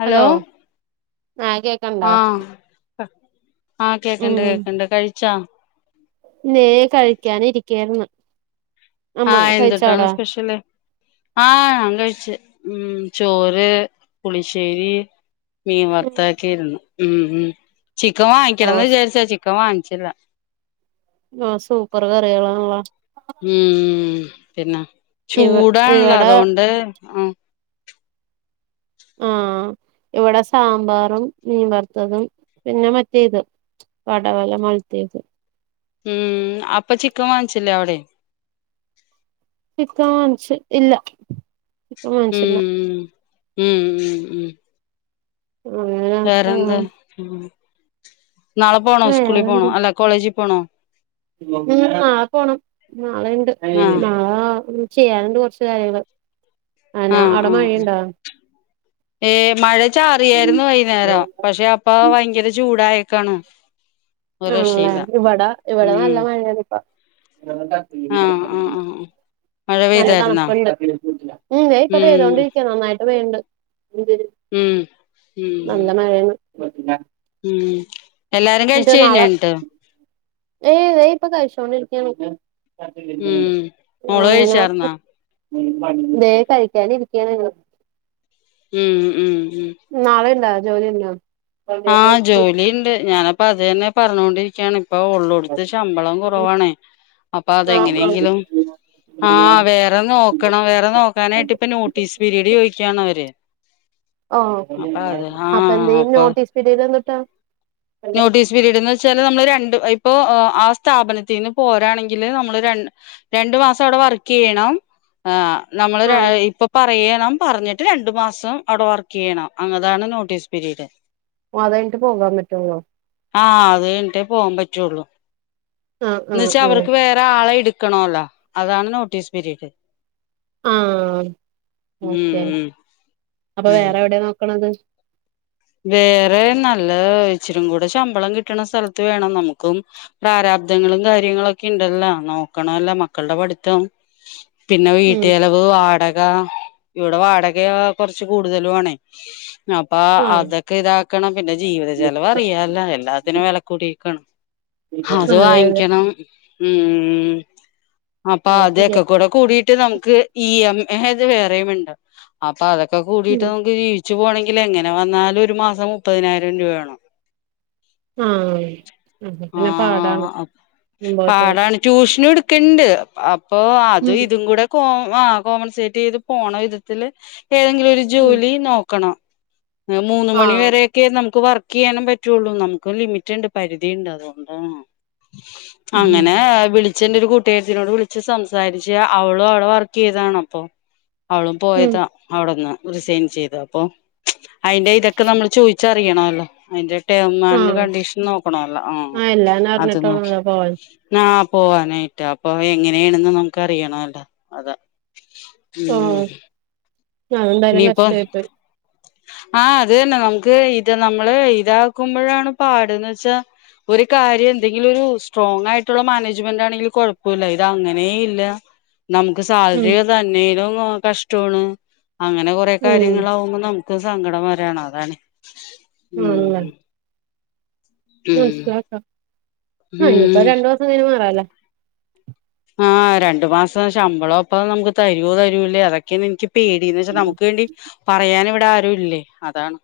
Hello. ആ, കേക്ക്ണ്ടോ ആഹ കേക്കണ്ട് കേക്കണ്ട് കഴിച്ചാ. നേ കഴിക്കാനിരിക്കായ്രുന്ന്. ആഹ് എന്തുട്ടാണ് സ്പെഷ്യല് ആഹ് ഞാൻ കഴിച്ച് ഉം ചോറ്, പുളിശ്ശേരി, മീൻ ഓ വർത്താക്കിയിരുന്നു. ഉം ഉം ചിക്കം വാങ്ങിക്കണംന്ന് ഓ വിചാരിച്ചാ ചിക്കൻ വാങ്ങിച്ചില്ല. ആഹ് സൂപ്പർ കറികളാണലോ ഉം പിന്നെ ഇവ ചൂടാണല്ലോ ഇവിടെ അതോണ്ട് ആ ആഹ് ഇവിടെ സാമ്പാറും മീൻ വറുത്തതും പിന്നെ മറ്റേ ഇത് പാടവല മലത്തിഏത് ഉം അപ്പ ചിക്കൻ വാങ്ങിച്ചില്ലേ, അവിടെ [unintelligible] ഇല്ല ചിക്കൻ വാങ്ങിച്ചില്ല ഉം ഉം ഉം ഉം. അങ്ങനെ ആ വേറെന്താ നാളെ പോണോ സ്കൂളിൽ പോണോ അല്ല കോളേജിൽ പോണോ ഉം നാളെ പോണം നാളെ ണ്ട് ആഹ് നാളെ ചെയ്യാറുണ്ട്. കുറച്ചു കാര്യങ്ങള് ആനാ ആഹ് അട ആഹ് മഴണ്ടാ ഏ മഴ ചാറിയായിരുന്നു. വൈകുന്നേരം പക്ഷെ അപ്പ വയങ്കര ചൂടായേക്കാണ് ഒരു ആ രക്ഷയില്ല ഇവിടാ ഇവിടെന്ന ഉം നല്ല മഴേണിപ്പൊ ആഹ് ആഹ് [unintelligible] ആഹ് മഴ നല്ല പെയ്തായിരുന്നോ തണുപ്പുണ്ട് ഉം ഇപ്പൊ ഉം പെയ്തോണ്ടിരിക്ക നന്നായിട്ട് പെയ്യണ്ട ഉം ഉം നല്ല മഴാണ്. ഉം എല്ലാരും കഴിച്ചു നാളെ കഴിഞ്ഞോ ഏയ് ദേ പ്പൊകഴിച്ചോണ്ടിരിക്കാണ് ഉം മോള് കഴിച്ചർന്നാ. വേ കഴിക്കാന ഇരിക്കാണ് ഉം ഉം ഉം. നാളെ ഇണ്ട ജോലി ഇണ്ട ആ ജോലിണ്ട് ഞാനപ്പ അത് തന്നെ പറഞ്ഞൊണ്ടിരിക്കയാണ്. ഇപ്പൊ ഉള്ളൊടുത്ത് ശമ്പളം കുറവാണ് അപ്പൊ അതെങ്ങനെയെങ്കിലും ആഹ വേറെ നോക്കണം വേറെ നോക്കാനായിട്ട് ഇപ്പ നോട്ടീസ് പിരീഡ് ചോദിക്കാണവര് ഓ അപ്പൊ ആഹ് അപ്പൊ എന്ത്യുംനോട്ടീസ് പിരീഡ് എന്തുട്ടാ നോട്ടീസ് പിരീഡ് എന്ന് വെച്ചാല് നമ്മള് രണ്ട് ഇപ്പോ ആ സ്ഥാപനത്തിൽന്ന് പോരാണെങ്കിൽ നമ്മള് ര രണ്ടു മാസം അവിടെ വർക്ക്യ്യണം ആ നമ്മള് ആഹ് ഇപ്പൊ പറയ പറഞ്ഞിട്ട് രണ്ടു മാസം അവിടെ വർക്ക് ചെയ്യണം അങ്ങതാണ് നോട്ടീസ് പീരീഡ്. ഓ അതട്ട് പോകാൻ പറ്റുള്ളൂ. ആഹ് അത് കഴിഞ്ഞിട്ടേ പോകാൻ പറ്റുള്ളു ആഹ് എന്ന ആഹ് വച്ചാ ആഹ് അവർക്ക് വേറെ ആളെ എ ക്കണല്ലോ അതാണ് നോട്ടീസ് പിരീഡ്. ആഹ ഓക്കെ ഉം അപ്പൊ ഉം വേറെ എവിടെയാ നോക്കണത്. വേറെ നല്ല ഇച്ചരും കൂടെ ശമ്പളം കിട്ടണ സ്ഥലത്ത് വേണം നമുക്കും പ്രാര ശബ്ദങ്ങളും കാര്യങ്ങളൊക്കെ ണ്ടല്ലോ നോക്കണല്ലോ മക്കളുടെ പഠിത്തം പിന്നെ ഉം വീട്ട്ലവ് വാട ഇടെ വാടക കുറച്ച് കൂടുതലും ആണേ ആഹ് അതൊക്കെ ഇതാക്കണം പിന്നെ ജീവിത ചെലവ്‌ അറിയാല്ല എല്ലാത്തിനും വെല കൂടിരിക്കാണ് അത് അതെ അതെ വാങ്ങിക്കണം ഉം അപ്പൊ അത് ശരിയാ അതൊക്കെ കൂടെ കൂടി നമുക്ക് ഇ എംത് [unintelligible] വേറെയുണ്ട് അപ്പൊ അതൊക്കെ കൂടിട്ട് ഉം നമുക്ക് ജീവിച്ച റ്റു പോണങ്കിൽ എങ്ങനെ വന്നാലും ഒരു മാസം മുപ്പതിനായിരം രൂപവേണം ആഹ് അപ്പൊ പിന്നെ പാടാണ് ആ മുമ്പോട്ട് പാടാണ് ട്യൂഷൻ എടുക്ക് ക്കണ്ട് അപ്പൊ അതു ഉം ഇതും കൂടെ കോ ആ കോമ്പൻസേറ്റ് പോണ വിധത്തില്ല് ഏതെങ്കിലും ഒരു ഉം ജോലി നോക്കണം മൂന്ന് ആഹ് മണിവരെയൊക്കെ നമു ക്ക് വർക്ക് ചെയ്യാനും പറ്റുള്ളൂ നമുക്ക് ലിമിറ്റ് ണ്ട് പരിധിണ്ട് അതുണ്ടാണ് ഉം അങ്ങനെ വിളി അച്ഛന്റെറെ ഒരു കൂട്ടുകാര്ത്തിനോട് വിളിച്ച് സംസാരിച്ച് അവളും അവിടെ വർക്ക് ചെയ്താണ് അപ്പൊ അവളും ഉം പോയതാ അവിടെന്ന് റിസൈൻ ചെയ്ത അപ്പോ അയിന്റെ ഇതൊക്കെ നമ്മൾ ചോദിച്ചാ യ്യണല്ലോ അതി മ്മാന്റെ ആഹ് കണ്ടീഷൻ നോക്കണല്ലോ ആ ആഹ് എല്ലാരും അത് അറിഞ്ഞിട്ട് നോക്കി വേണല്ലോ പോവാൻ നാ പോവാനായിട്ടാ അപ്പൊ എങ്ങനെയാണെന്ന് നമുക്ക്റിയണല്ലോ അതാ. ഓഹ് ഉം അതെന്തായാലും കഷ്ടമായിട്ട [inaudible] ആ ത് തന്നെ നമുക്ക് ഇത് നമ്മള് ഇതാക്കുമ്പോഴാണ് പാടന്ന് വെച്ചാ ഒരു കാര്യം എന്തെങ്കിലും ഒരു സ്ട്രോങ് ആയിട്ടുള്ള മാനേജ്മെന്റ് ണെങ്കിൽ കുഴപ്പില്ല ഇത് അങ്ങനേ ഇല്ല നമുക്ക് ഉം സാലറി തന്നേലും കഷ്ടമാണ് അങ്ങനെ കൊറെേ ഉം കാര്യങ്ങളാവുമ്പോൾ നമു സങ്കടം വരാണ് അതാണ് ഉം ഉം മനസിലാക്ക ആ ഇനിപ്പോ ഉം രണ്ടുസം കഴിഞ്ഞ മാറാല്ല ആ രണ്ടു മാസ ശമ്പളം ഒപ്പോ നമുക്ക് തരുൂ തരൂലേ അതൊക്കെയന്ന് എനിക്ക് പേടിന്ന് വെച്ചാ നമുക്ക് വേണ്ടി പറയാൻ ഇവിട ആരു ല്ല്യെ അതാണ്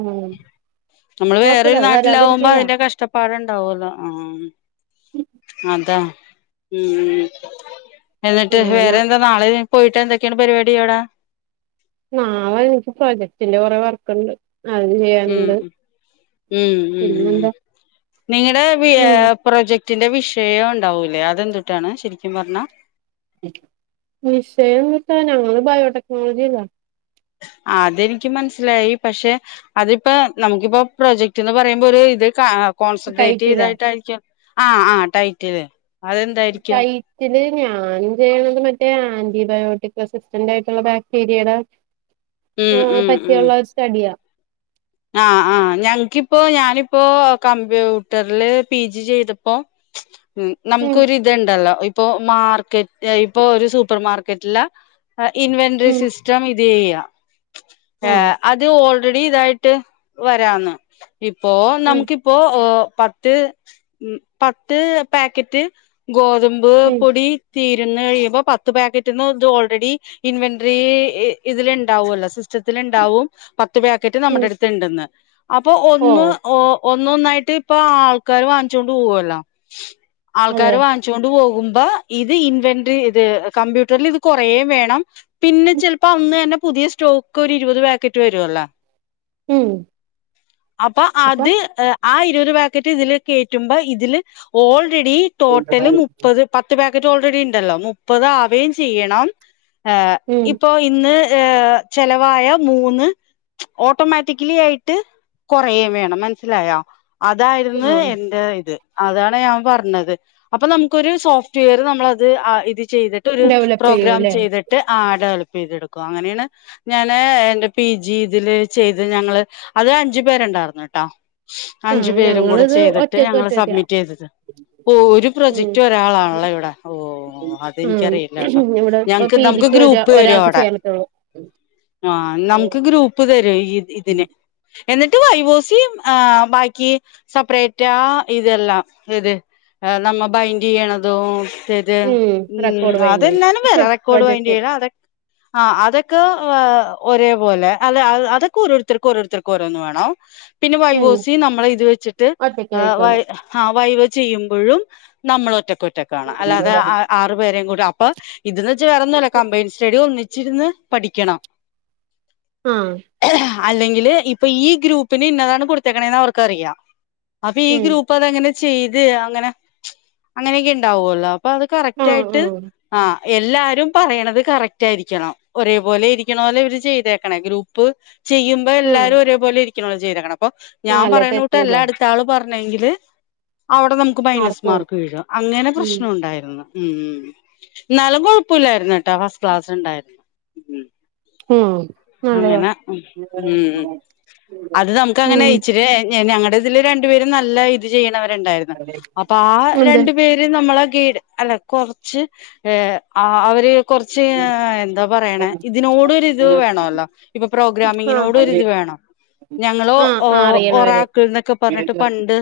ഉം നമ്മള് കൊഴപ്പല്ല വേറൊരു അത് നാട്ടിലാവുമ്പോ വരാതിരിക്കൂല അതിന്റെ കഷ്ടപ്പാടുണ്ട് ലവൂല ആ അതാ ഉ എന്നിട്ട് ഞാനാ വേറെ എന്താ നാളെ പോയിട്ട് എന്തൊക്കെയാണ് പരിപാടി അവിടെ നാളെ എക്ക് പ്രൊജക്ടിന്റെ കൊറെ വർക്ക്ണ്ട് അത് ഉം ചെയ്യാനുണ്ട് ഉ ഉ ഉ ഉ പിന്നെന്താ നിങ്ങളടെ വി ഏ ഉം പ്രൊജ കുറ്റിന്റെ വിഷയം ഉണ്ടാവൂലേ അതെന്തിട്ടാണു ശരിക്കും പറഞ്ഞാ വിഷയതുട്ടാ ഞങ്ങള് ബയോടെക്നോളജില്ലാ [inaudible] അതെനിക്ക് മനസ്സിലായി പക്ഷെ അതിപ്പോ നമുക്കിപ്പോ പ്രൊജക്ട് എന്ന് പറയുമ്പോ ഒരു ഇത് ക കോൺസെൻട്രേറ്റ് ടൈറ്റിലാ ചെയ്തായിട്ടായിരിക്കും ആ ആ ടൈറ്റ്ല്ല് ചൈറ്റല്ല് ഞാൻ ചെയ്യണത് മറ്റേ ആന്റിബയോട്ടിക് അസിസ്റ്റന്റ് ആയിട്ടുള്ള ബാക്ടീരിയുടെ ഉം ആ പറ്റിള്ള സ്റ്റഡിയാ. അ ആ ഞങ്ങക്കിപ്പോ ഞാനിപ്പോ കമ്പ്യൂട്ടറില് പി ജി ചെയ്തപ്പോ ഉം നമുക്കിര്ത്ണ്ടല്ലോ ഇപ്പൊ മാർക്കറ്റ് ഇപ്പൊ ഒരു സൂപ്പർ മാർക്കറ്റില അ ഇൻവെൻററി ഉം സിസ്റ്റം ഇത് ചെയ്യാം ഓ ഏ അത് ഓൾറെഡി ഇതായി ട്ട് വരാന്ന് ഇപ്പോ ഉം നമുക്കിപ്പോ ഓ പത്ത് ഉം പത്ത് പാക്കറ്റ് ഗോതമ്പ് ഉം പൊടി തീരുന്ന് കഴിയുമ്പോ പത്ത് പാക്കറ്റന്ന് ഇത് ഓൾറെഡി ഇൻവെൻററി ഇതിൽ ഉണ്ടാവല്ലോ സിസ് ച്ചത്തിൽ ണ്ടാവും പത്ത് പാക്കറ്റ് ഉം നമ്മുടെ അടുത്ത്ണ്ടെന്ന് അപ്പൊ ഓ ഒന്ന് ഒ ഒന്നന്നായിട്ട് ഇപ്പൊ ആൾക്കാര് വാങ്ങിച്ചോണ്ട് പോകുവല്ലോ അതെ ആൾക്കാര് വാങ്ങിച്ചോണ്ട് പോകു അ ഇത് ഇൻവെന്ററി ഇത് കമ്പ്യൂട്ടറിൽ ഇത് കൊറേ വേണം പിന്നെ ചെലപ്പോ അന്ന്‌ന്നെ പു പുതിയ സ്റ്റോക്ക് ഒരു ഇരു [unintelligible] ഉം അപ്പൊ അത് ഏഹ് ആ ഇരുപത് പാക്കറ്റ് ഇതില് കയറ്റുമ്പോ ഇതില് ഓൾറെഡി ടോട്ടല് മുപ്പത് പത്ത് പ ക്കറ്റ് ഓൾറെഡി ഉണ്ടല്ലോ മുപ്പത് ആവേം ചെയ്യണം ഏഹ് ഉം ഇപ്പൊ ഇന്ന് ഏഹ് ചെലവായ മൂന്ന് ഓട്ടോമാറ്റ റ്റിക്കലി ആയിട്ട് കുറയേം വേണം മനസ്സിലായോ ആ അതായിരുന്നു എന്റെ ഇത് അതാണ് ഞാൻ പറഞ്ഞത് അപ്പൊ നമുക്കൊരു സോഫ്റ്റ്‌വെയർ നമ്മളത് ആഹ് ഇത് ചെയ്തിട്ട് ഒരു ഡെവലപ്പ് പ്രോഗ്രാം ചെയ്യൂല്ലേ ചെയ്തിട്ട് ആഡ് ചെയ്തെടുക്കുക അങ്ങനെയാണ് ഞാന് എന്റെ പി ജി ഇതില് ചെയ് ത് ഞങ്ങള് അത് അഞ്ചു പേരുണ്ടായിർന്ന് കേട്ടോ- ആ അഞ്ചു പേരും കൂടെ ഞങ്ങളിത് ചെയ്തിട്ട് ഒറ്റക്ക് ഞങ്ങള് ഒറ്റക്ക സബ്മിറ്റ് ചെയ്തത്- ഓഹ് ഒരു ഉം പ്രൊജക്ട് ഒരാളാണല്ലോ ഇവിടെ ഓഹ്- ഓഹ് ഉം അതെനിക്കറിയില്ല ട്ടോ ഇവിടെ ഇപ്പൊ ഞങ്ങക്ക് പി നമുക്ക് ജിക്ക് ഒരാ ഗ്രൂപ്പ് തരും ഒരാൾക്ക് അവിടെ- ചെയ്യാൻ പറ്റുള്ളൂ ആഹ് നമുക്ക് ഗ്രൂപ്പ് തരും ഈ ഇതിന്- എന്നിട്ട് വൈവോസിയും ആഹ് ബാക്കി സപ്പറേറ്റാ ഇതെല്ലാം ഏത്- ആഹ് നമ്മ ബൈൻഡ് ചെയ്യണതും- റ്റേത് ഉം റെക്കോർഡ് പറയുന്നത് അതെല്ലാം വേറ പക്ഷെ റെക്കോർഡ് വൈന്റ് പ്രോജക്റ്റ് ചെയ്യണ അതെ ആഹ് അതൊ ക്കെ ഒരേ പോലെ അല്ല അതൊക്കെ ഓരോരുത്തർക്കും ഓരോരുത്തർക്കും ഓരോന്ന് വേണം- പിന്നെ ഉം വൈവോസി നമ്മളെ ഇത് വെച്ചിട്ട് ഒറ്റക്കെ ഏഹ് വൈ ആയിട്ടുള്ളൂ ആഹ് വൈ വെ ചെയ്യുമ്പഴും നമ്മള് ഒറ്റക്കൊ റ്റക്കാണ് അല്ലാതെ ആറുപേരേം കൂടെ അപ്പോ ഇതന്ന് വെച്ച വേറൊന്നുവല്ല കമ്പയിൻ സ്റ്റഡി ഒന്നി ച്ചിരുന്ന് പഠിക്കണം- ആഹ് അല്ലെങ്കിൽ ഇപ്പൊ ഈ ഗ്രൂപ്പിന് ഇന്നതാണ് കൊടുത്തേക്കണെന്ന് അവർക്കറിയാം അപ്പൊ ഈ ഉം ഗ്രൂപ്പ് അതങ്ങനെ- ചെയ്ത് അങ്ങനെ അങ്ങനെയൊക്കെ ഇണ്ടാവല്ലോ അപ്പൊ അത് ആ കറക്റ്റ് ആയിട്ട് ആ ആഹ് എല്ലാരും പറയണത് കറക്റ്റ് ആയിരിക്കണം ഒരേപോലെ ഇരിക്കണോലെ ഇവര് ചെയ്തേക്കണേ ഗ്രൂപ്പ്- ചെയ്യുമ്പോ ആ എല്ലാരും ഒരേപോലെ ഇരിക്കണ ചെയ്തക്കണം അപ്പൊ ആ ഞാൻ അല്ലെ പറയണ കൂട്ട് അല്ല തെറ്റൂല അടുത്ത ആളു പറ ഞ്ഞെങ്കില് അവിടെ നമുക്ക് മൈനസ് ആർക്കും മാർക്ക് വീഴും അങ്ങനെ ഉം പ്രശ്നം ഉണ്ടായിരുന്നു ഉം എന്നാലും കൊഴപ്പോല്ലായിരുന്ന് കേട്ടോ ഫസ്റ്റ് ക്ലാസ് ഉണ്ടായിരുന്നു ഉം ഉം നല്ലതാ അങ്ങനെ ഉം അത് നമുക്ക് ഉം അങ്ങനെ ഇച്ചിരി ഞങ്ങളുടെ ഇതില് രണ്ടുപേരും നല്ല ഇത് ചെയ്യണവർ ണ്ടായിരുന്ന് അപ്പൊ ആഹ് എന്ത് രണ്ടു പേര് നമ്മളെ ഈട് അല്ല കുറച്ച് ഏഹ് ആഹ് ഒര് കൊറച്ച് എന്താ പറയണ ഇതിനോടൊരിത് വേണോല്ലോ ഇപ്പൊ ആ പ്രോഗ്രാമിങ്ങിനോട് ഒരു ഇത് വേണം ഞങ്ങള് ആ ഒ ആ അറിയണവര് ഒരാൾക്ക് എന്നൊക്കെ പറഞ്ഞിട്ട് പണ്ട്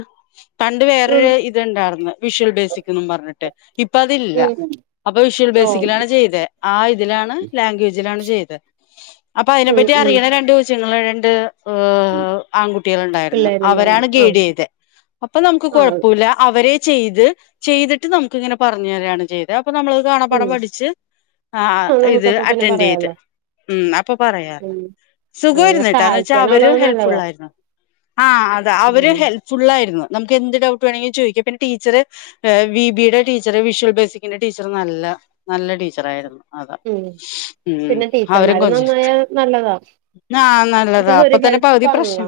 പണ്ട് ഉം വേറൊരു ഇത്ണ്ട- ർന്ന് വിഷൽ ബേസിക്കുന്നും പറഞ്ഞിട്ട് ഇപ്പ അതില്ല ഉം അപ്പൊ വിഷ്ൽ ഓ ബേസിക്കിലാണ് ചെയ്തെ ആഹ് ഇതിലാണ് ലാംഗ്വേജിലാണ് ചെയ്തെ അപ്പൊ ഉം അയിനെപ്പറ്റി ഉം അറിയണ രണ്ട് കൊച്ച്- നിങ്ങള് രണ്ട് ഏഹ്- ആൺകുട്ടികൾ ഉണ്ടായിരുന്നു പിള്ളേരുണ്ടാവുന്നു അവരാണ് ആ ഗൈഡ് ചെയ്തെ അപ്പൊ നമുക്ക് ആ കുഴോപ്പോല്ല അവരെ- ചെയ്ത് ചെയ്തിട്ട് നമുക്ക് ഇങ്ങനെ പറഞ്ഞു തരാണ് ചെയ്തെ അപ്പൊ നമ്മളത് ഉം കാണാപ്പാഠം പഠിച്ച്- ആഹ് ആ ഇത് നമുക്കപ്പ പിന്നെ അറ്റൻഡ് ചെയ്ത് പറയാലോ ഉം അപ്പൊ പറയാലോ ഉം അങ്ങനെ സുഖവായിരുന്ന് കേട്ടാ അവരും സഹായിക്കാനുള്ളത് ഹെല്പ് ഫുൾ നല്ലതാ ആയിരുന്നു ആഹ് അത അവരും ഉം ഹെല്പ് ഫുള്ള് - ആയിരുന്നു നമുക്ക് എന്ത് ഡൗട്ട് വേണെങ്കിലും ചോയിക്കാം പിന്നെ ടീച്ചർ വി ബിയുടെ ടീച്ചർറ് വിഷ്വൽ ബേസിക്കിന്റെ ടീച്ചറ് നല്ല നല്ല ടീച്ചറായിരുന്നു അതാ ഉം ഉം പിന്നെ അവരും ടീച്ചർമാര് കൊഞ്ച് നന്നായ നല്ലതാ ആഹ് ഇത് നല്ലതാ അപ്പ ഒരു തന്നെ പകുതി ഹെൽപ്പാണല്ലോ പ്രശ്നം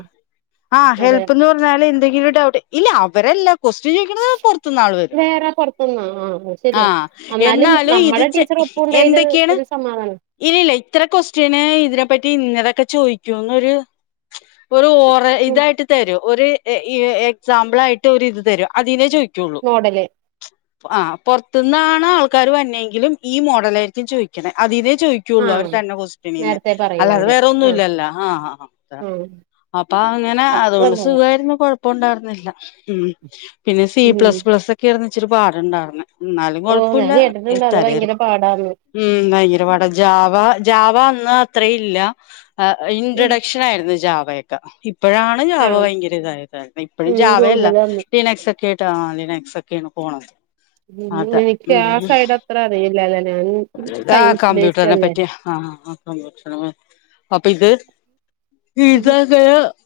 ആഹ് അതെ ഹെൽപ്പ്ന്ന് പറഞ്ഞാല് എന്തെങ്കിലും ഒരു ഡൗട്ട് ഇല്ല അവരല്ല- ക്വൊസ്റ്റ്യൻ ചോയിക്കണത് പുറത്ത്ന്ന് ആൾ വരും വേറെ പുറത്തുന്നാ ആ അത് ആഹ് എന്നാലും ഇത് ചെ ഇപ്പുണ്ടായത് ഒരു സമാധാനം ഇല്ല ഇല്ല ഇത്ര ക്വസ്റ്റിന് ഇതിനെപ്പറ്റി ഇന്നതൊക്കെ ചോദിക്കൂന്നോരു ഒരു ഓറ ഉം ഇതായിട്ട് തരും ഒരു എ ഇ എ എക്സാമ്പിളായിട്ട് ഒരു ഇത് തരും അതിനെ ചോയി മോഡല് ആഹ് പോറത്തുന്നാണ് ആൾക്കാര് വന്നെയെങ്കിലും ഈ മോഡലായിരിക്കും ചോദിക്കുന്നെ അതിന് ചോദിക്കുള്ളൂ അവര് ആഹ് തരണ ക്വസ്റ്റിനിന്ന് നേരത്തെ പറയും അല്ലാതെ അവര് വേറെ ആഹ് ഒന്നുല്ലല്ലൊ ആഹ് ആഹ് ആഹ് അപ്പൊ അങ്ങനെ അതുകൊണ്ട് നല്ലതാ സുഖായിരുന്നു കൊഴപ്പൊണ്ടാരുന്നില്ല ഉം പിന്നെ സി ഉം പ്ലസ് പ്ലസൊക്കെയാരുന്നു ഇച്ചരെ പാടുണ്ടാരുന്നെ എന്നാലും ഓഹ് ഞാൻ കുഴപ്പമില്ല കേട്ടിട്ടുണ്ട് അത് ഈ ഭയങ്കര പാടാന്ന് [unintelligible] ഉം ഭയങ്കരപാട ജാവ ജാവ ന്ന അത്രെയില്ല അ ഉം ഇൻട്രോഡക്ഷനായിരുന്നു ജാവയൊക്കെ ഇപ്പോഴാണ് ജാവ ആഹ് ഭയങ്കര ഇതായത് ഇപ്പോഴും ഉം ജാവയല്ല കൂടുതലാന്ന് ലിനക്സൊക്കെ ആയിട്ട [unintelligible] എക്സക്കെ അങ്ങ് പോണം ഉം അതെ എനിക്ക് ഉ ആ ഉം സൈഡ് അത്ര അറിയില്ലല്ലേ ഞാൻ താ സയൻസ് ബേസ്ഡ് കമ്പ്യൂട്ടറിനെ അല്ലേ പറ്റി അ അ അ കമ്പ്യൂട്ടറിനെപറ്റി അപ്പൊ ഇത് ഈതൊക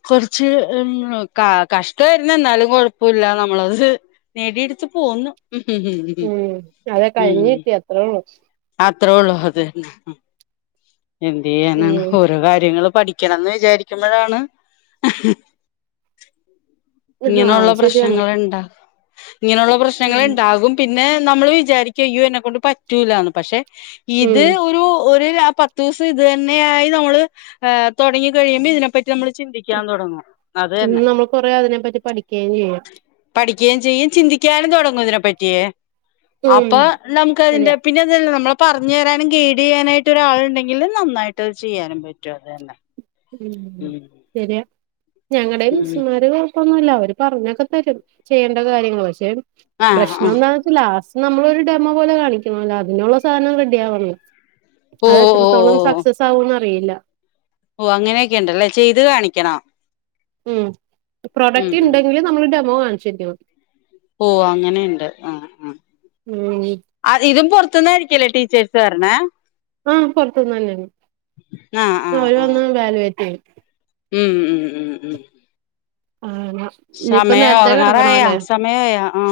കുറച്ച് ഹ് കഷ്ടരുന്നു എന്നാലും കൊഴപ്പമില്ല നമ്മളത് നേടിയടുത്ത്പോന്ന് ഉം ഉ ഉ ഉം അതെ ഉം കഴിഞ്ഞ് കിട്ടി അത്രേ ഉള്ളൂ ആത്ര ഉള്ളൂ അത് എന്ത് ഉം ചെയ്യാനാണ് ഓരോ കാര്യങ്ങളും പഠിക്കണംന്ന് വിചാരിക്കുമ്പോഴാണ് [unintelligible] ആഹ് ഇങ്ങനെയുള്ള അത് ശരിയാണ് പ്രശ്നങ്ങൾ ഇണ്ടാ ഇങ്ങനെയുള്ള പ്രശ്നങ്ങൾ ഉം ഉണ്ടാകും പിന്നെ നമ്മൾ വിചാരിക്കും ഇയ്യോ എന്നെക്കൊണ്ട് പറ്റൂലന്ന് പക്ഷെ ഇത് ഉം ഒരു ഒരു പത്ത് തീസം ഇത് തന്നെയായി നമ്മള് തുടങ്ങി കഴിയുമ്പോ ഇതിനെപ്പറ്റി റ്റി നമ്മൾ ചിന്തിക്കാൻ തുടങ്ങും അത് തന്നെ നമ്മൾ കൊറേ അതിനെപ്പറ്റി പഠിക്കുകയും ചെയ്യാം പടി ക്കെയും ചെയ്യും ചിന്തിക്കാന്നും തുടങ്ങും ഇതിനെപ്പറ്റിയേ ഉം അപ്പൊ നമുക്ക് അതിന്റെ ശരിയാ പിന്നെ എതല്ല നമ്മളെ പറഞ്ഞു തരാനും ഗൈഡ് ചെയ്യാനായിട്ട് ഒരാൾ ഉണ്ടെങ്ക എങ്കും നന്നായിട്ട്ത് ചെയ്യാനും പറ്റും അതന്നെ ഉ ശരിയാ ഞങ്ങളുടെയും ഉം സുമാര് പ്പന്നുല്ല അവര് പറഞ്ഞൊക്കെ തരും ചെയ്യേണ്ട കാര്യങ്ങൾ പക്ഷെ ആഹ് ആഹ് പ്രശ്നംന്നാച്ചാൽ ലാസ്റ്റ് നമ്മളൊ ഒരു ഡെമോ പോലെ കാണിക്കണല്ലോ അതിനുള്ളള്ള സാധനം റെഡിയ ആവണം ഓ അത് ഓ എത്രത്തോളം ഓ സക്സസ് ആകുംന്ന് അറിയില്ല ഓ അങ്ങനെയൊക്കെ ഉണ്ടല്ലേ ചെയ്ത് കാണിക്കണ ഉം പ്രൊഡക്റ്റ് ഉണ്ടെങ്കിൽ നമ്മള് ഡെമോ കാണിച്ചേരിക്കണം ഓ അങ്ങനെയുണ്ട് അ അ ഉം അ തിതും പുറത്ത് ത്ത്ന്നായിരിക്കല്ല ടീച്ചർസ് പറന്നെ അ പുറത്തുന്ന് തന്നെയാണ് ആ ആ അവ ആ വന്ന് വാലുവേറ്റ് ചെയ്യും ഉം ഉം ഉം ഉം ആഹ് ഇനിയിപ്പ സമയ നേരത്തെ കെടക്കണം ഉറങ്ങറയാ അല്ലേ സമയയാ ആ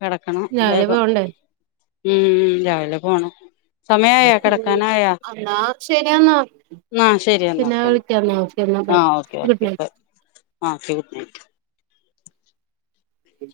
കിടക്കണം രാവിലെ വേഗം പോവണ്ടേ ഉം രാവിലെ പോണം സമയായ കിടക്കാനായാ എന്നാ ശരിയെന്നാ ന്ന ശരിയാന്ന പിന്നെ ഓക്കേ ന്ന വിളിക്കാന്നാ ഓക്കെ എന്നാ ആ bye okay good okay night bye ആ ഓക്കെ ഗുഡ് നൈറ്റ് ഉം